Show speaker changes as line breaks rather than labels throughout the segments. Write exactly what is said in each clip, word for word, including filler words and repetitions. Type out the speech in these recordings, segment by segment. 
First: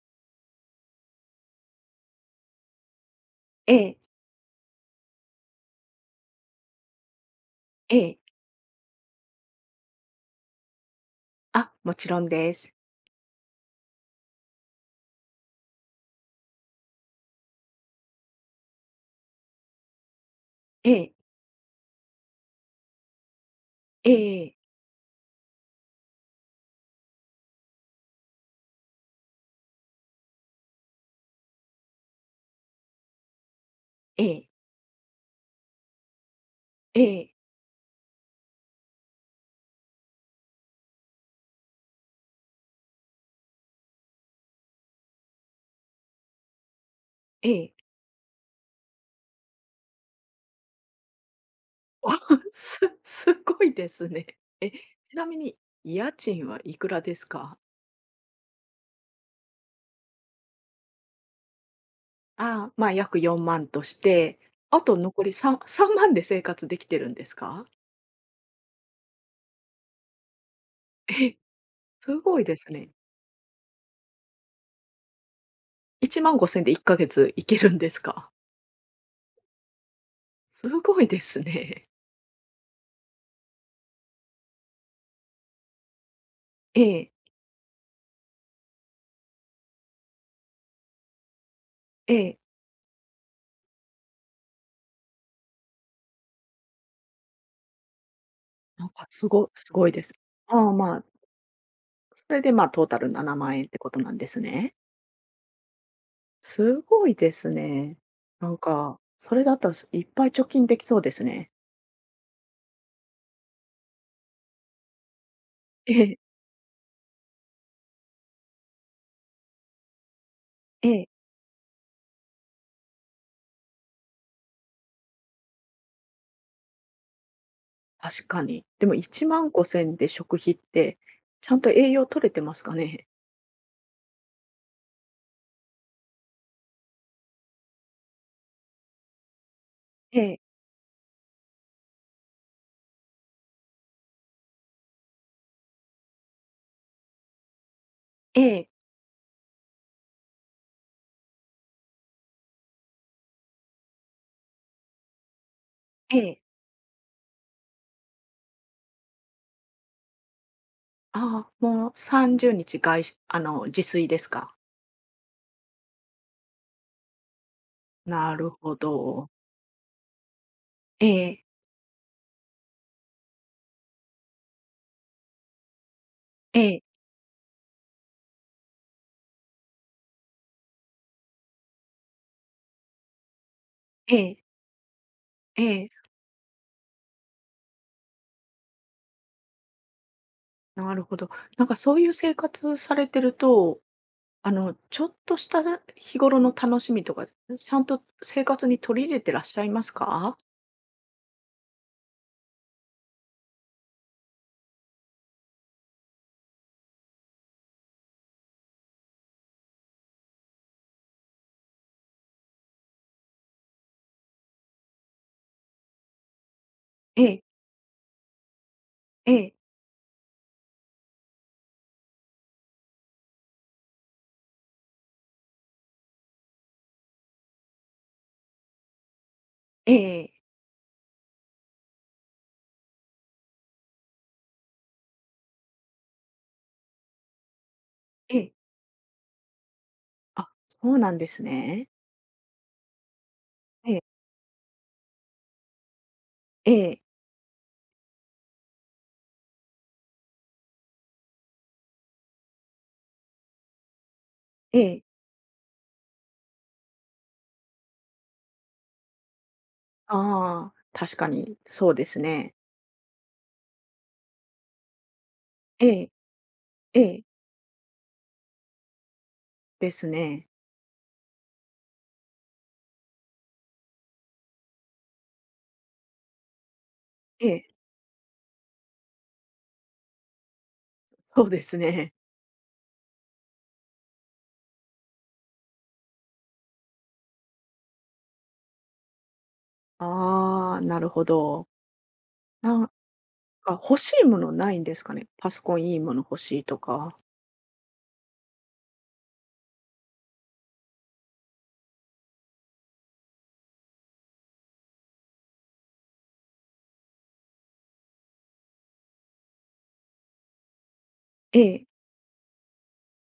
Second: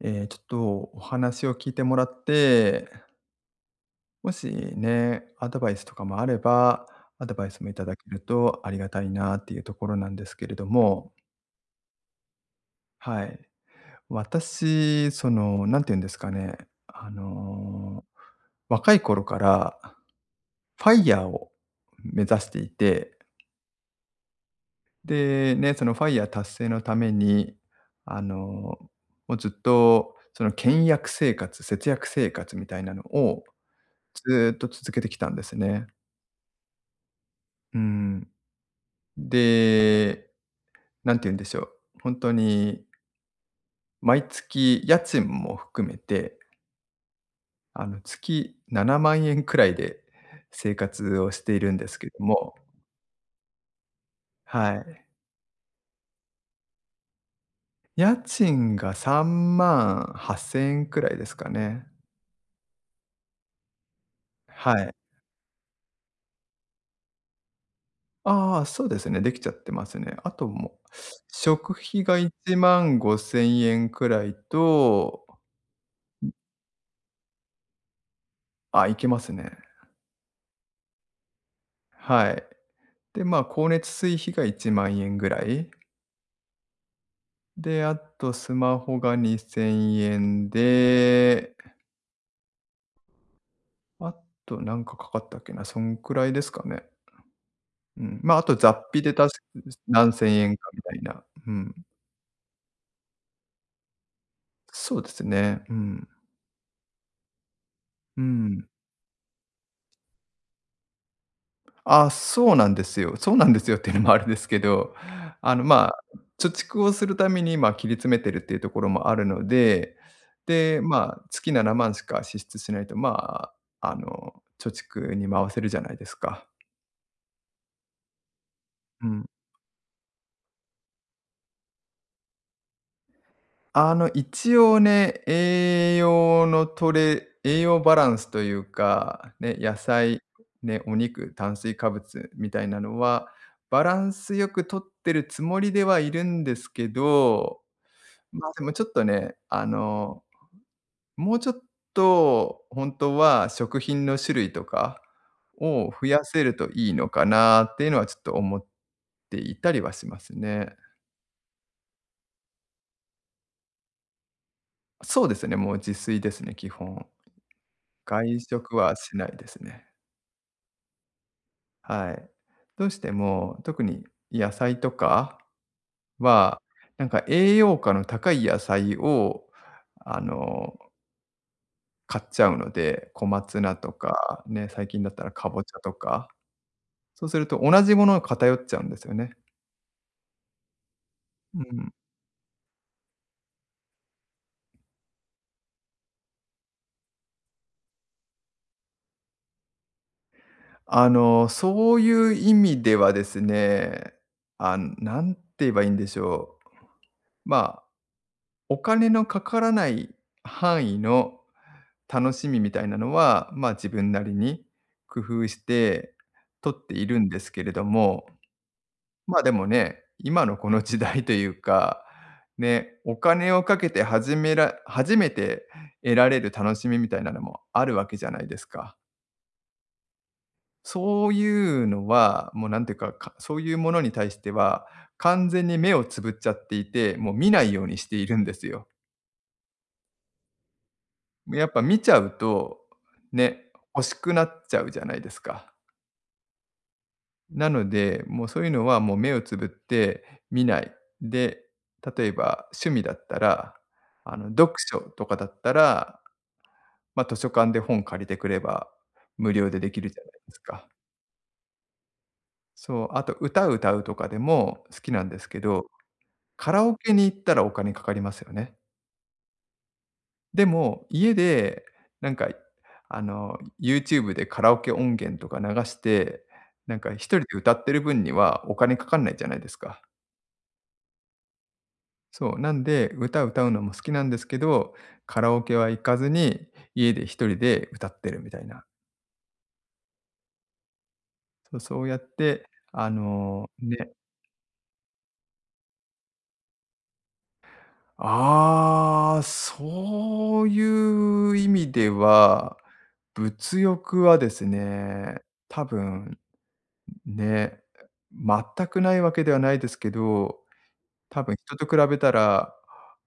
えーちょっとお話を聞いてもらって、
ええ、
もしね、アドバイスとかもあれば、アドバイスもいただ
え
け
え。
るとありがたいなっていうところなんですけれども、
あ、もちろんです。
はい。私、その、なんて言うんですかね、あの、若い頃からフ
え
ァイ
え、
ヤーを目指していて、
ええ
で、ね、そのファイヤー達成のために、あの、もうずっとその倹約生活、節約生活みたいなのを
ええ、
ずっと続けてきたんですね。
ええ、
うん。で、なんて言うんでしょう、本当に毎月家賃も含めて、
ええ。
あの、月ななまん円くらいで生活をしているんです
あ、
けど も、
すすごいですね。え、
は
ち
い。
なみに家賃はいくらですか？
家賃がさんまんはっせん円くらいですかね。
ああ、ま、約よんまんとして、
は
あ
い。
と残りさんさんまんで生活できてるんですか？
ああ、そうですね、できちゃってますね。あともう、
え、
食費が
すごい
1
ですね。
万ごせん円くらいと。
いちまんごせんでいっかげついけるんですか？
あ、いけますね。
すごいですね。
はい。で、まあ、光熱水費がいちまん円ぐらい。
ええ、
で、あとスマホがにせんえんで、
ええ。
あとなんかかかったっけな、そんくらいですかね。うん。まあ、あと雑
なん
費
か
でた
す
す
ごすごいで
何
す。
千円か
ああ、
みた
ま
い
あ、
な。うん。
それで、ま、あトータルななまん円ってことなんですね。
そうですね。うん。
すごいですね。
う
なん
ん。
か、それだったら、すいっぱい貯金できそうですね。
あ、そうなんですよ。そうなんですよっていうのもあれですけど、あの、まあ、
ええ、
貯蓄をするために今切り詰めてるっていうところもあるので、で、
ええ、
まあ、月ななまんしか支出しないと、まあ、あの、貯蓄に回せるじゃないですか。
確かに。でも
うん。
いち ご ぜろ ぜろで食費って、ちゃんと栄養取れてますかね？
あの、一応ね、栄養の取れ栄養バランスというか、ね、野菜、
ええ、
ね、お肉、炭水化物みたいなのは、バランスよく取ってるつもりではいるんですけど、
え
まあ、で
え、
もちょっとね、あの、もうちょっと本当は食品の種類とかを増
え
や
え。
せるといいのかなっていうのはちょっと思っていたりはしますね。
ああ、もうさんじゅうにちがしあの、自炊ですか？
そうですね、もう自炊ですね、基本。外
なる
食
ほ
はしな
ど。
いですね。
ええ、
はい。どうしても、特に野菜とかは、
ええ、
なんか栄養価の高い野菜を、あの、買っちゃうので、小松菜と
え
か、
え、
ね、最近だったらかぼ
え
ちゃ
え、
とか。そうすると同じものが偏っちゃうんですよね。
なるほど。
う
なんか
ん。
そういう生活されてると、あの、ちょっとした日頃の楽しみとか、ちゃんと生活に取り入れてらっしゃいますか？
あの、そういう意味ではですね、あなん、て言えばいいんでしょう。まあ、お金のかからない範囲の楽しみみたいなのは、まあ、自分なりに工夫して取っている
え
んで
え、
すけれども、
え
ま、で
え、
もね、今のこの時代というか、ね、お金をかけて始めら初めて得られる楽しみみたいなのもあるわけじゃないですか。
ええええ、
そういうのは、もうなんていうか、かそういうものに対しては、完全に目をつぶっちゃっていて、もう見ないようにしてい
え
るん
え。
ですよ。
あ、そうなんです
やっぱ
ね。
見ちゃうと、ね、
ええ、
欲しくなっちゃうじゃないですか。
ええ、
なので、もうそういうのはもう目をつぶって見ない。で、例えば趣味だったら、あの読
え
書
え。
とかだったら、まあ、図書館で本借りてくれば無料でできるじゃないです
ああ、
か。
確かにそうですね。
そう、あと歌歌うとかでも好きなんですけど、
ええ、
カラオ
え
ケ
え、
に行ったらお金かかりますよね。
ですね。
でも、家でなんか、あの、YouTube でカラオケ音源とか流して、なんか一人で
ええ、
歌ってる分にはお金かかんないじゃないですか。
そうですね。
そう、なんで、歌歌うのも好きなんですけど、カラオケは行かずに、家で一人で歌ってるみたいな。
ああ、なるほど。
そうそうやって、
なん
あの、
か欲
ね
しいものないんですかね？パソコンいいもの欲しいとか。
ああ、そういう意味では、物欲はですね、多分ね、全くないわけではないですけど、多分
え
人と
え、
比べたら、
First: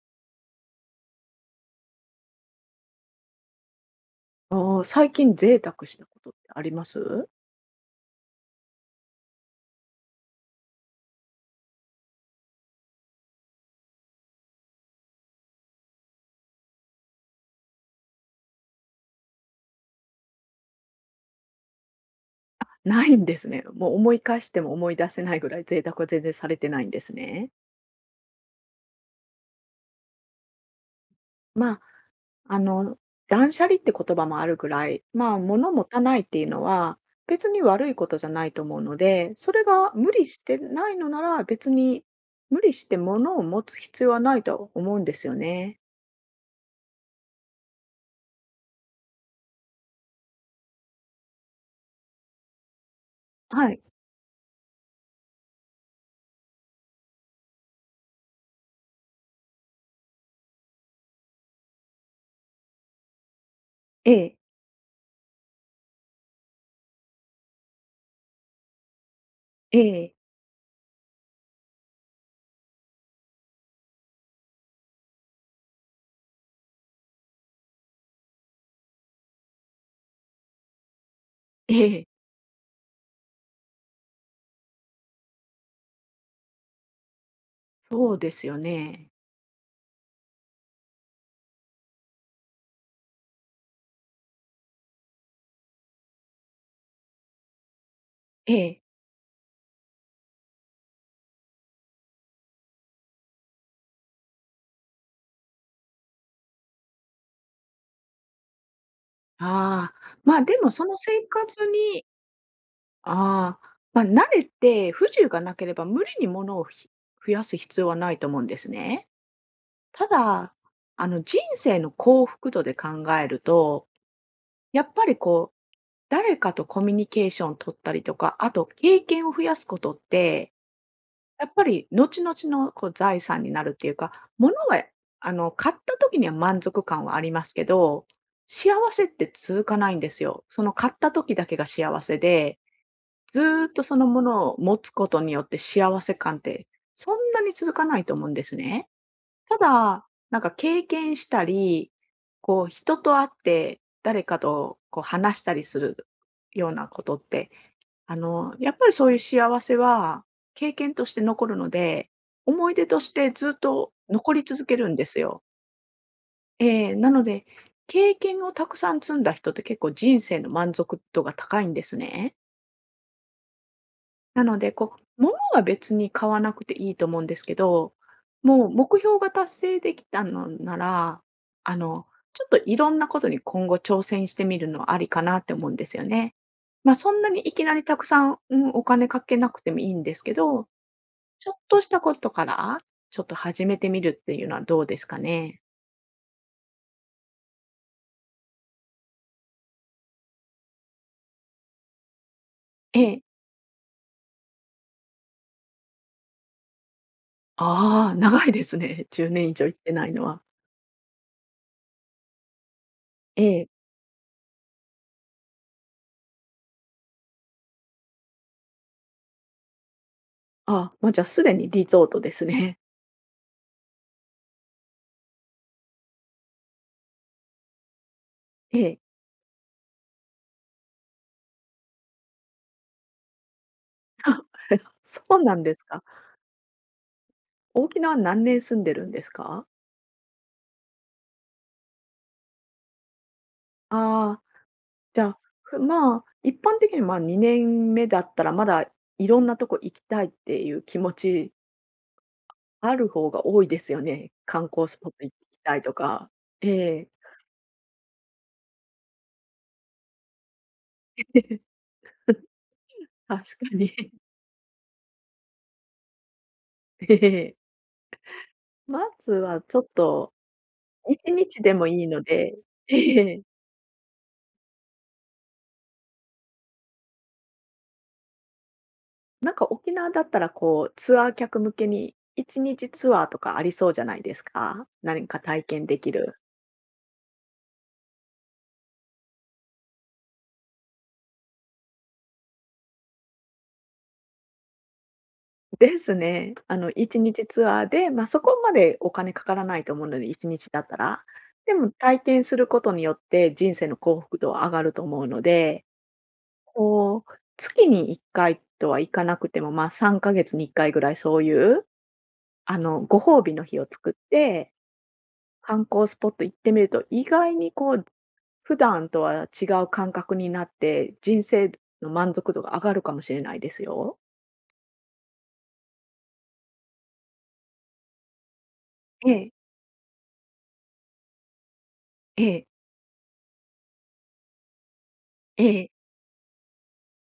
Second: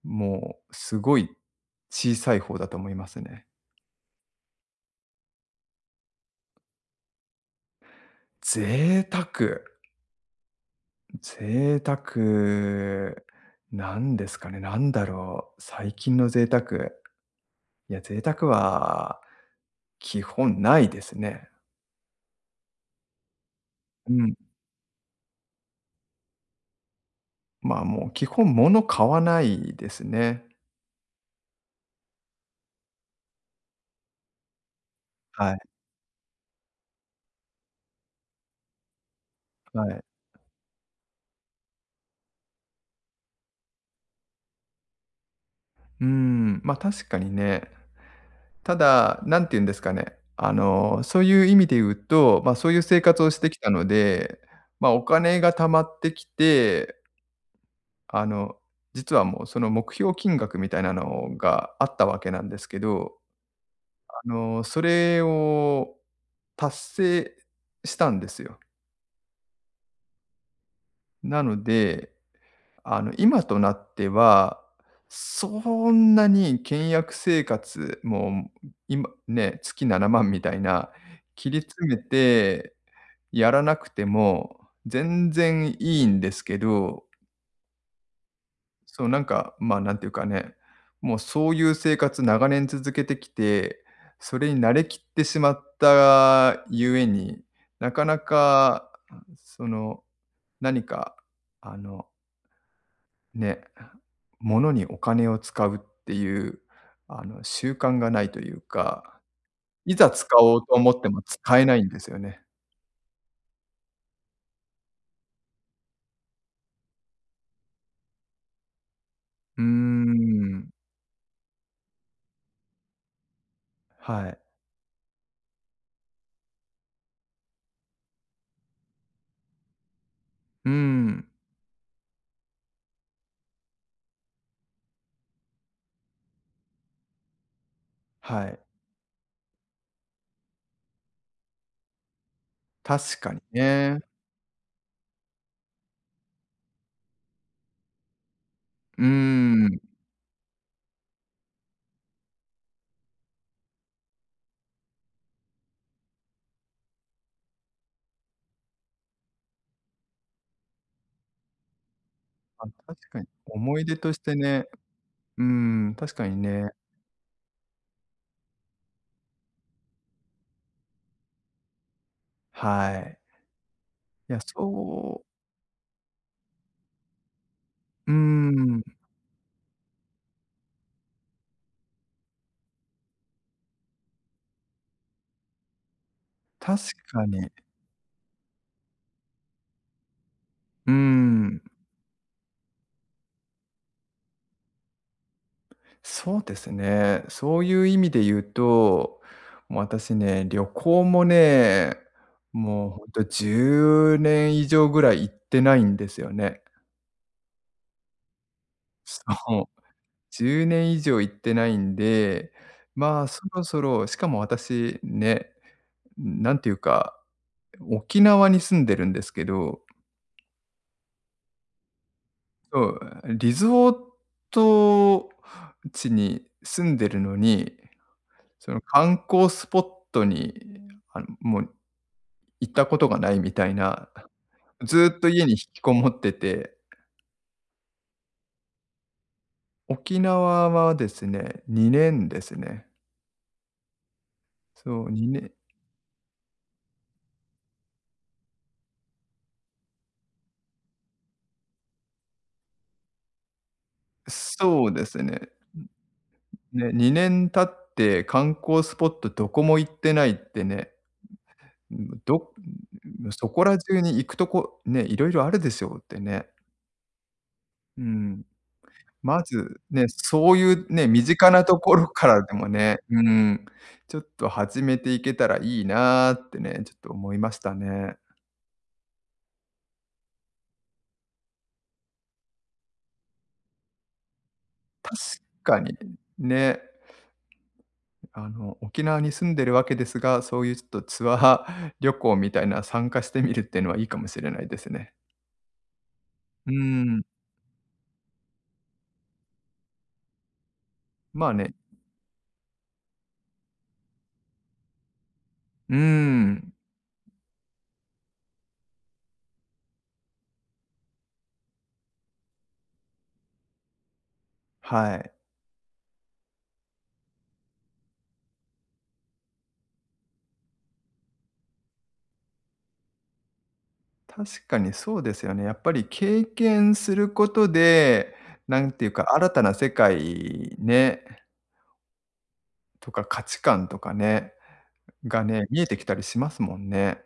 もうすごい小さい方だと思いますね。
ああ、最近贅沢したことってあります？
贅沢、贅沢、なんですかね、なんだろう、最近の贅沢。いや、贅沢は基本ないですね。
ないんですね。もう
う
思い
ん。
返しても思い出せないぐらい贅沢は全然されてないんですね。
まあ、もう基本物買わないですね。
まあ、あの、断捨離って言葉もあるぐらい、まあ、
はい、
物持たないっていうのは、別に悪いことじゃないと思うので、それ
は
が
い。
無理してないのなら、別に無理して物を持つ必要はないと思うんですよね。
うん、ま、確かにね。ただ、何て言うんですかね、あの、そういう意味で言うと、まあ、そういう生活をしてきた
はい。
ので、まあ、お金が貯まってきて、あの、実はもうその目標金額みたいなのがあったわけなんですけど、
え
あ
え、
の、それを達成したんですよ。
ええ、
なので、あの、今となっては、そんなに倹約生活も、今ね、月ななまんみたいな切り
え
詰め
え、
てやらなくても、全然いいんですけど、
そうですよ
そう
ね。
なんか、まあ、なんていうかね、もうそういう生活長年続けてきて、それに慣れきってしまったゆえに、なかな
ええ。
か、その、何か、あの、ね、物にお金を使うっていう、あの、習慣がないというか、
あ
いざ
あ、
使
まあ
お
で
う
も
と
そ
思
の
って
生
も使え
活
ないんで
に
すよね。
ああ、まあ、慣れて不自由がなければ無理に物をひ増やす必要はないと思うんですね。
うー
ただ、
ん、
あの、人生の幸福度で考えると、
はい。
やっぱりこう、誰かとコミュニケーション取ったりとか、あと経験を増やすことって、
うーん、
やっぱり後々のこう財産になるっていうか、物はあの、買った時には満足感はありますけど、
はい。
幸せって続かないんですよ。その買った時だけが幸せで
確か
ず
に
ーっとそ
ね。
のものを持つことによって幸せ感って、そんなに続かないと思うんですね。
うー
た
ん。
だ、なんか経験したり、こう人と会って誰かとこう話したりするようなことって、あの、やっぱりそういう幸せは経験として残るので、
ま
思い出
あ、
と
確
し
かに。
てずっ
思い
と
出とし
残
て
り続
ね、
けるんです
う
よ。
ーん、確かにね。
えーなので、経験をたくさん積んだ人って結構人生の満足度が高いんですね。
はい。いや、
なので、こう、
そう、
物は別に買わなくていいと思うんですけど、
うー
もう
ん、
目標が達成できたのなら、あの、ちょっといろんなことに今後挑戦してみるのはありかなって思うんですよね。
確
まあ、そん
か
なに
に。
いきなりたくさん、うん、お金かけなくてもいいんですけど、
うー
ちょっ
ん、
としたことから、ちょっと始めてみるっていうのはどうですかね。
そうですね。そういう意味で言うと、もう私ね、旅行もね、もう
え
ほんと
え。
じゅうねん以上ぐらい行ってないんですよね。
ああ、長いですね。
そ
じゅうねん以上行っ
う、
てないのは。
じゅうねん以上行ってないんで、まあ、そ
え
ろ
え。
そろしかも私ね、なんていうか、沖縄に住んでるんですけど、
あ、もうじゃあすでにリゾートですね。
そう、リゾート地に住んでるのに、そ
え
の
え。
観光スポットに、あの、もう行ったことがないみたいな、ずっ
そ
と
う
家に
な
引
んで
き
す
こ
か。
もってて、
沖縄何年住んでるんですか？
沖縄はですね、にねんですね。
ああ、
そう、
じゃ
2
あ、
年
ふまあ、一般的に、ま、にねんめだったら、まだいろんなとこ行きたいっていう気持ちある方が多いですよね。観
そ
光
う
ス
で
ポッ
す
ト行
ね。
きたいとか。
ね、
ええ
にねん経って観光スポットどこも行ってないってね。 ど
確
そこ
か
ら中
に。
に行くとこ、ね、いろいろあるでしょうってね。
ええ。
うん。
まず
ま
はちょ
ず、
っ
ね、
と
そういうね、身
1
近
日
な
で
と
も
こ
い
ろ
いの
からで
で、
もね、う
ええ、
ん、ちょっと始めていけたらいいなってね、ちょっと思いましたね。
なんか沖縄だったらこう、ツアー客向けにいちにちツアーとかありそうじゃないですか？
確
何か体
か
験
に、
できる。
ね、あの、沖縄に住んでるわけですが、そういうちょっとツアー旅行みたいな参加してみるっていうのはいいかもしれないですね。
ですね。
うー
あの、1
ん、
日ツアーで、まあ、そこまでお金かからないと思うので、いちにちだったら。
まあね、
でも体験することによって人生の幸福度は上がると思うので、
うーん、
こう、月にいっかいとはいかなくても、まあ、さんかげつにいっかいぐらいそういう、あの、ご褒美の日を作って、
はい。
観光スポット行ってみると、意外にこう、普段とは違う感覚になって、人生の満足度が上がるかもしれないですよ。
確かにそうですよね。やっぱり経験することで、なんていうか、
え
新
え、
たな世界ね、
ええ、
とか価値観とかね、がね、
え
見えて
え。
きたりしますもんね。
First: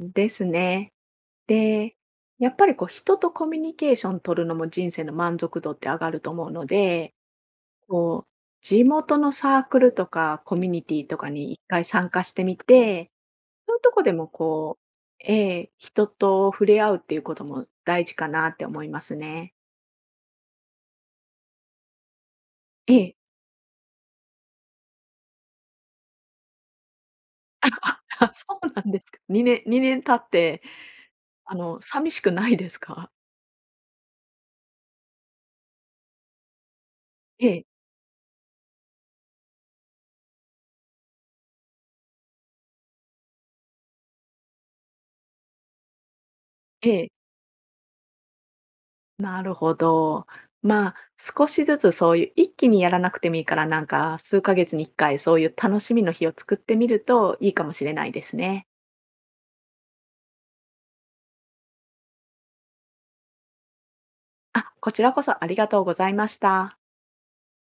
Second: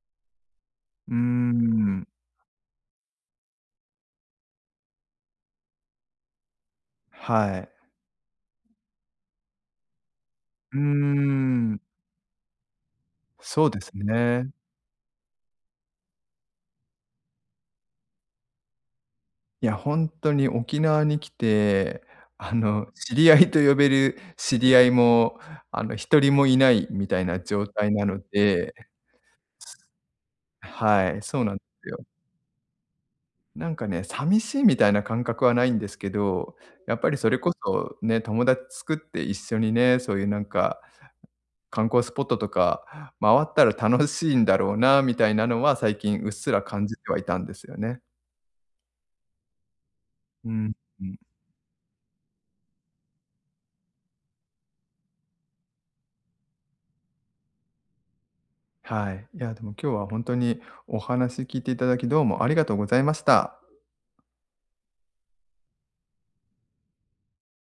ですね。
うー
で、
ん、
やっぱりこう人とコミュニケーション取るのも人生の満足度って上がると思うので、
はい。
こう、地元のサークルとかコミュ
うー
ニティとかに一
ん、
回参加してみて、
そう
そうい
で
う
す
とこでも
ね。
こう、ええ、人と触れ合うっていうことも大事かなって思いますね。
いや、ほんとに沖縄に来て、あの、
え
知
え。
り合いと呼べる知り合いも、あの、ひとりもいないみたいな状態なの
あ、そう
で。
なんですか。にねんにねん経って、
はい、そうな
あ
んで
の、
すよ。
寂しくないですか？
なんかね、寂しいみたいな感覚はないんですけど、やっぱりそれ
え
こ
え、
そね、友達作って一緒にね、そういうなんか観光スポットとか回ったら楽しいんだろうなみたいなのは最近うっすら感
え
じ
え。
てはいたんですよね。
なるほど。
うん、
まあ、
うん。
少しずつそういう一気にやらなくてもいいから、なんか数ヶ月にいっかいそういう楽しみの日を作ってみるといいかもしれないですね。
はい。いや、でも今日は本当にお話聞いていただき、どうもありがとうございました。
あ、こちらこそありがとうございました。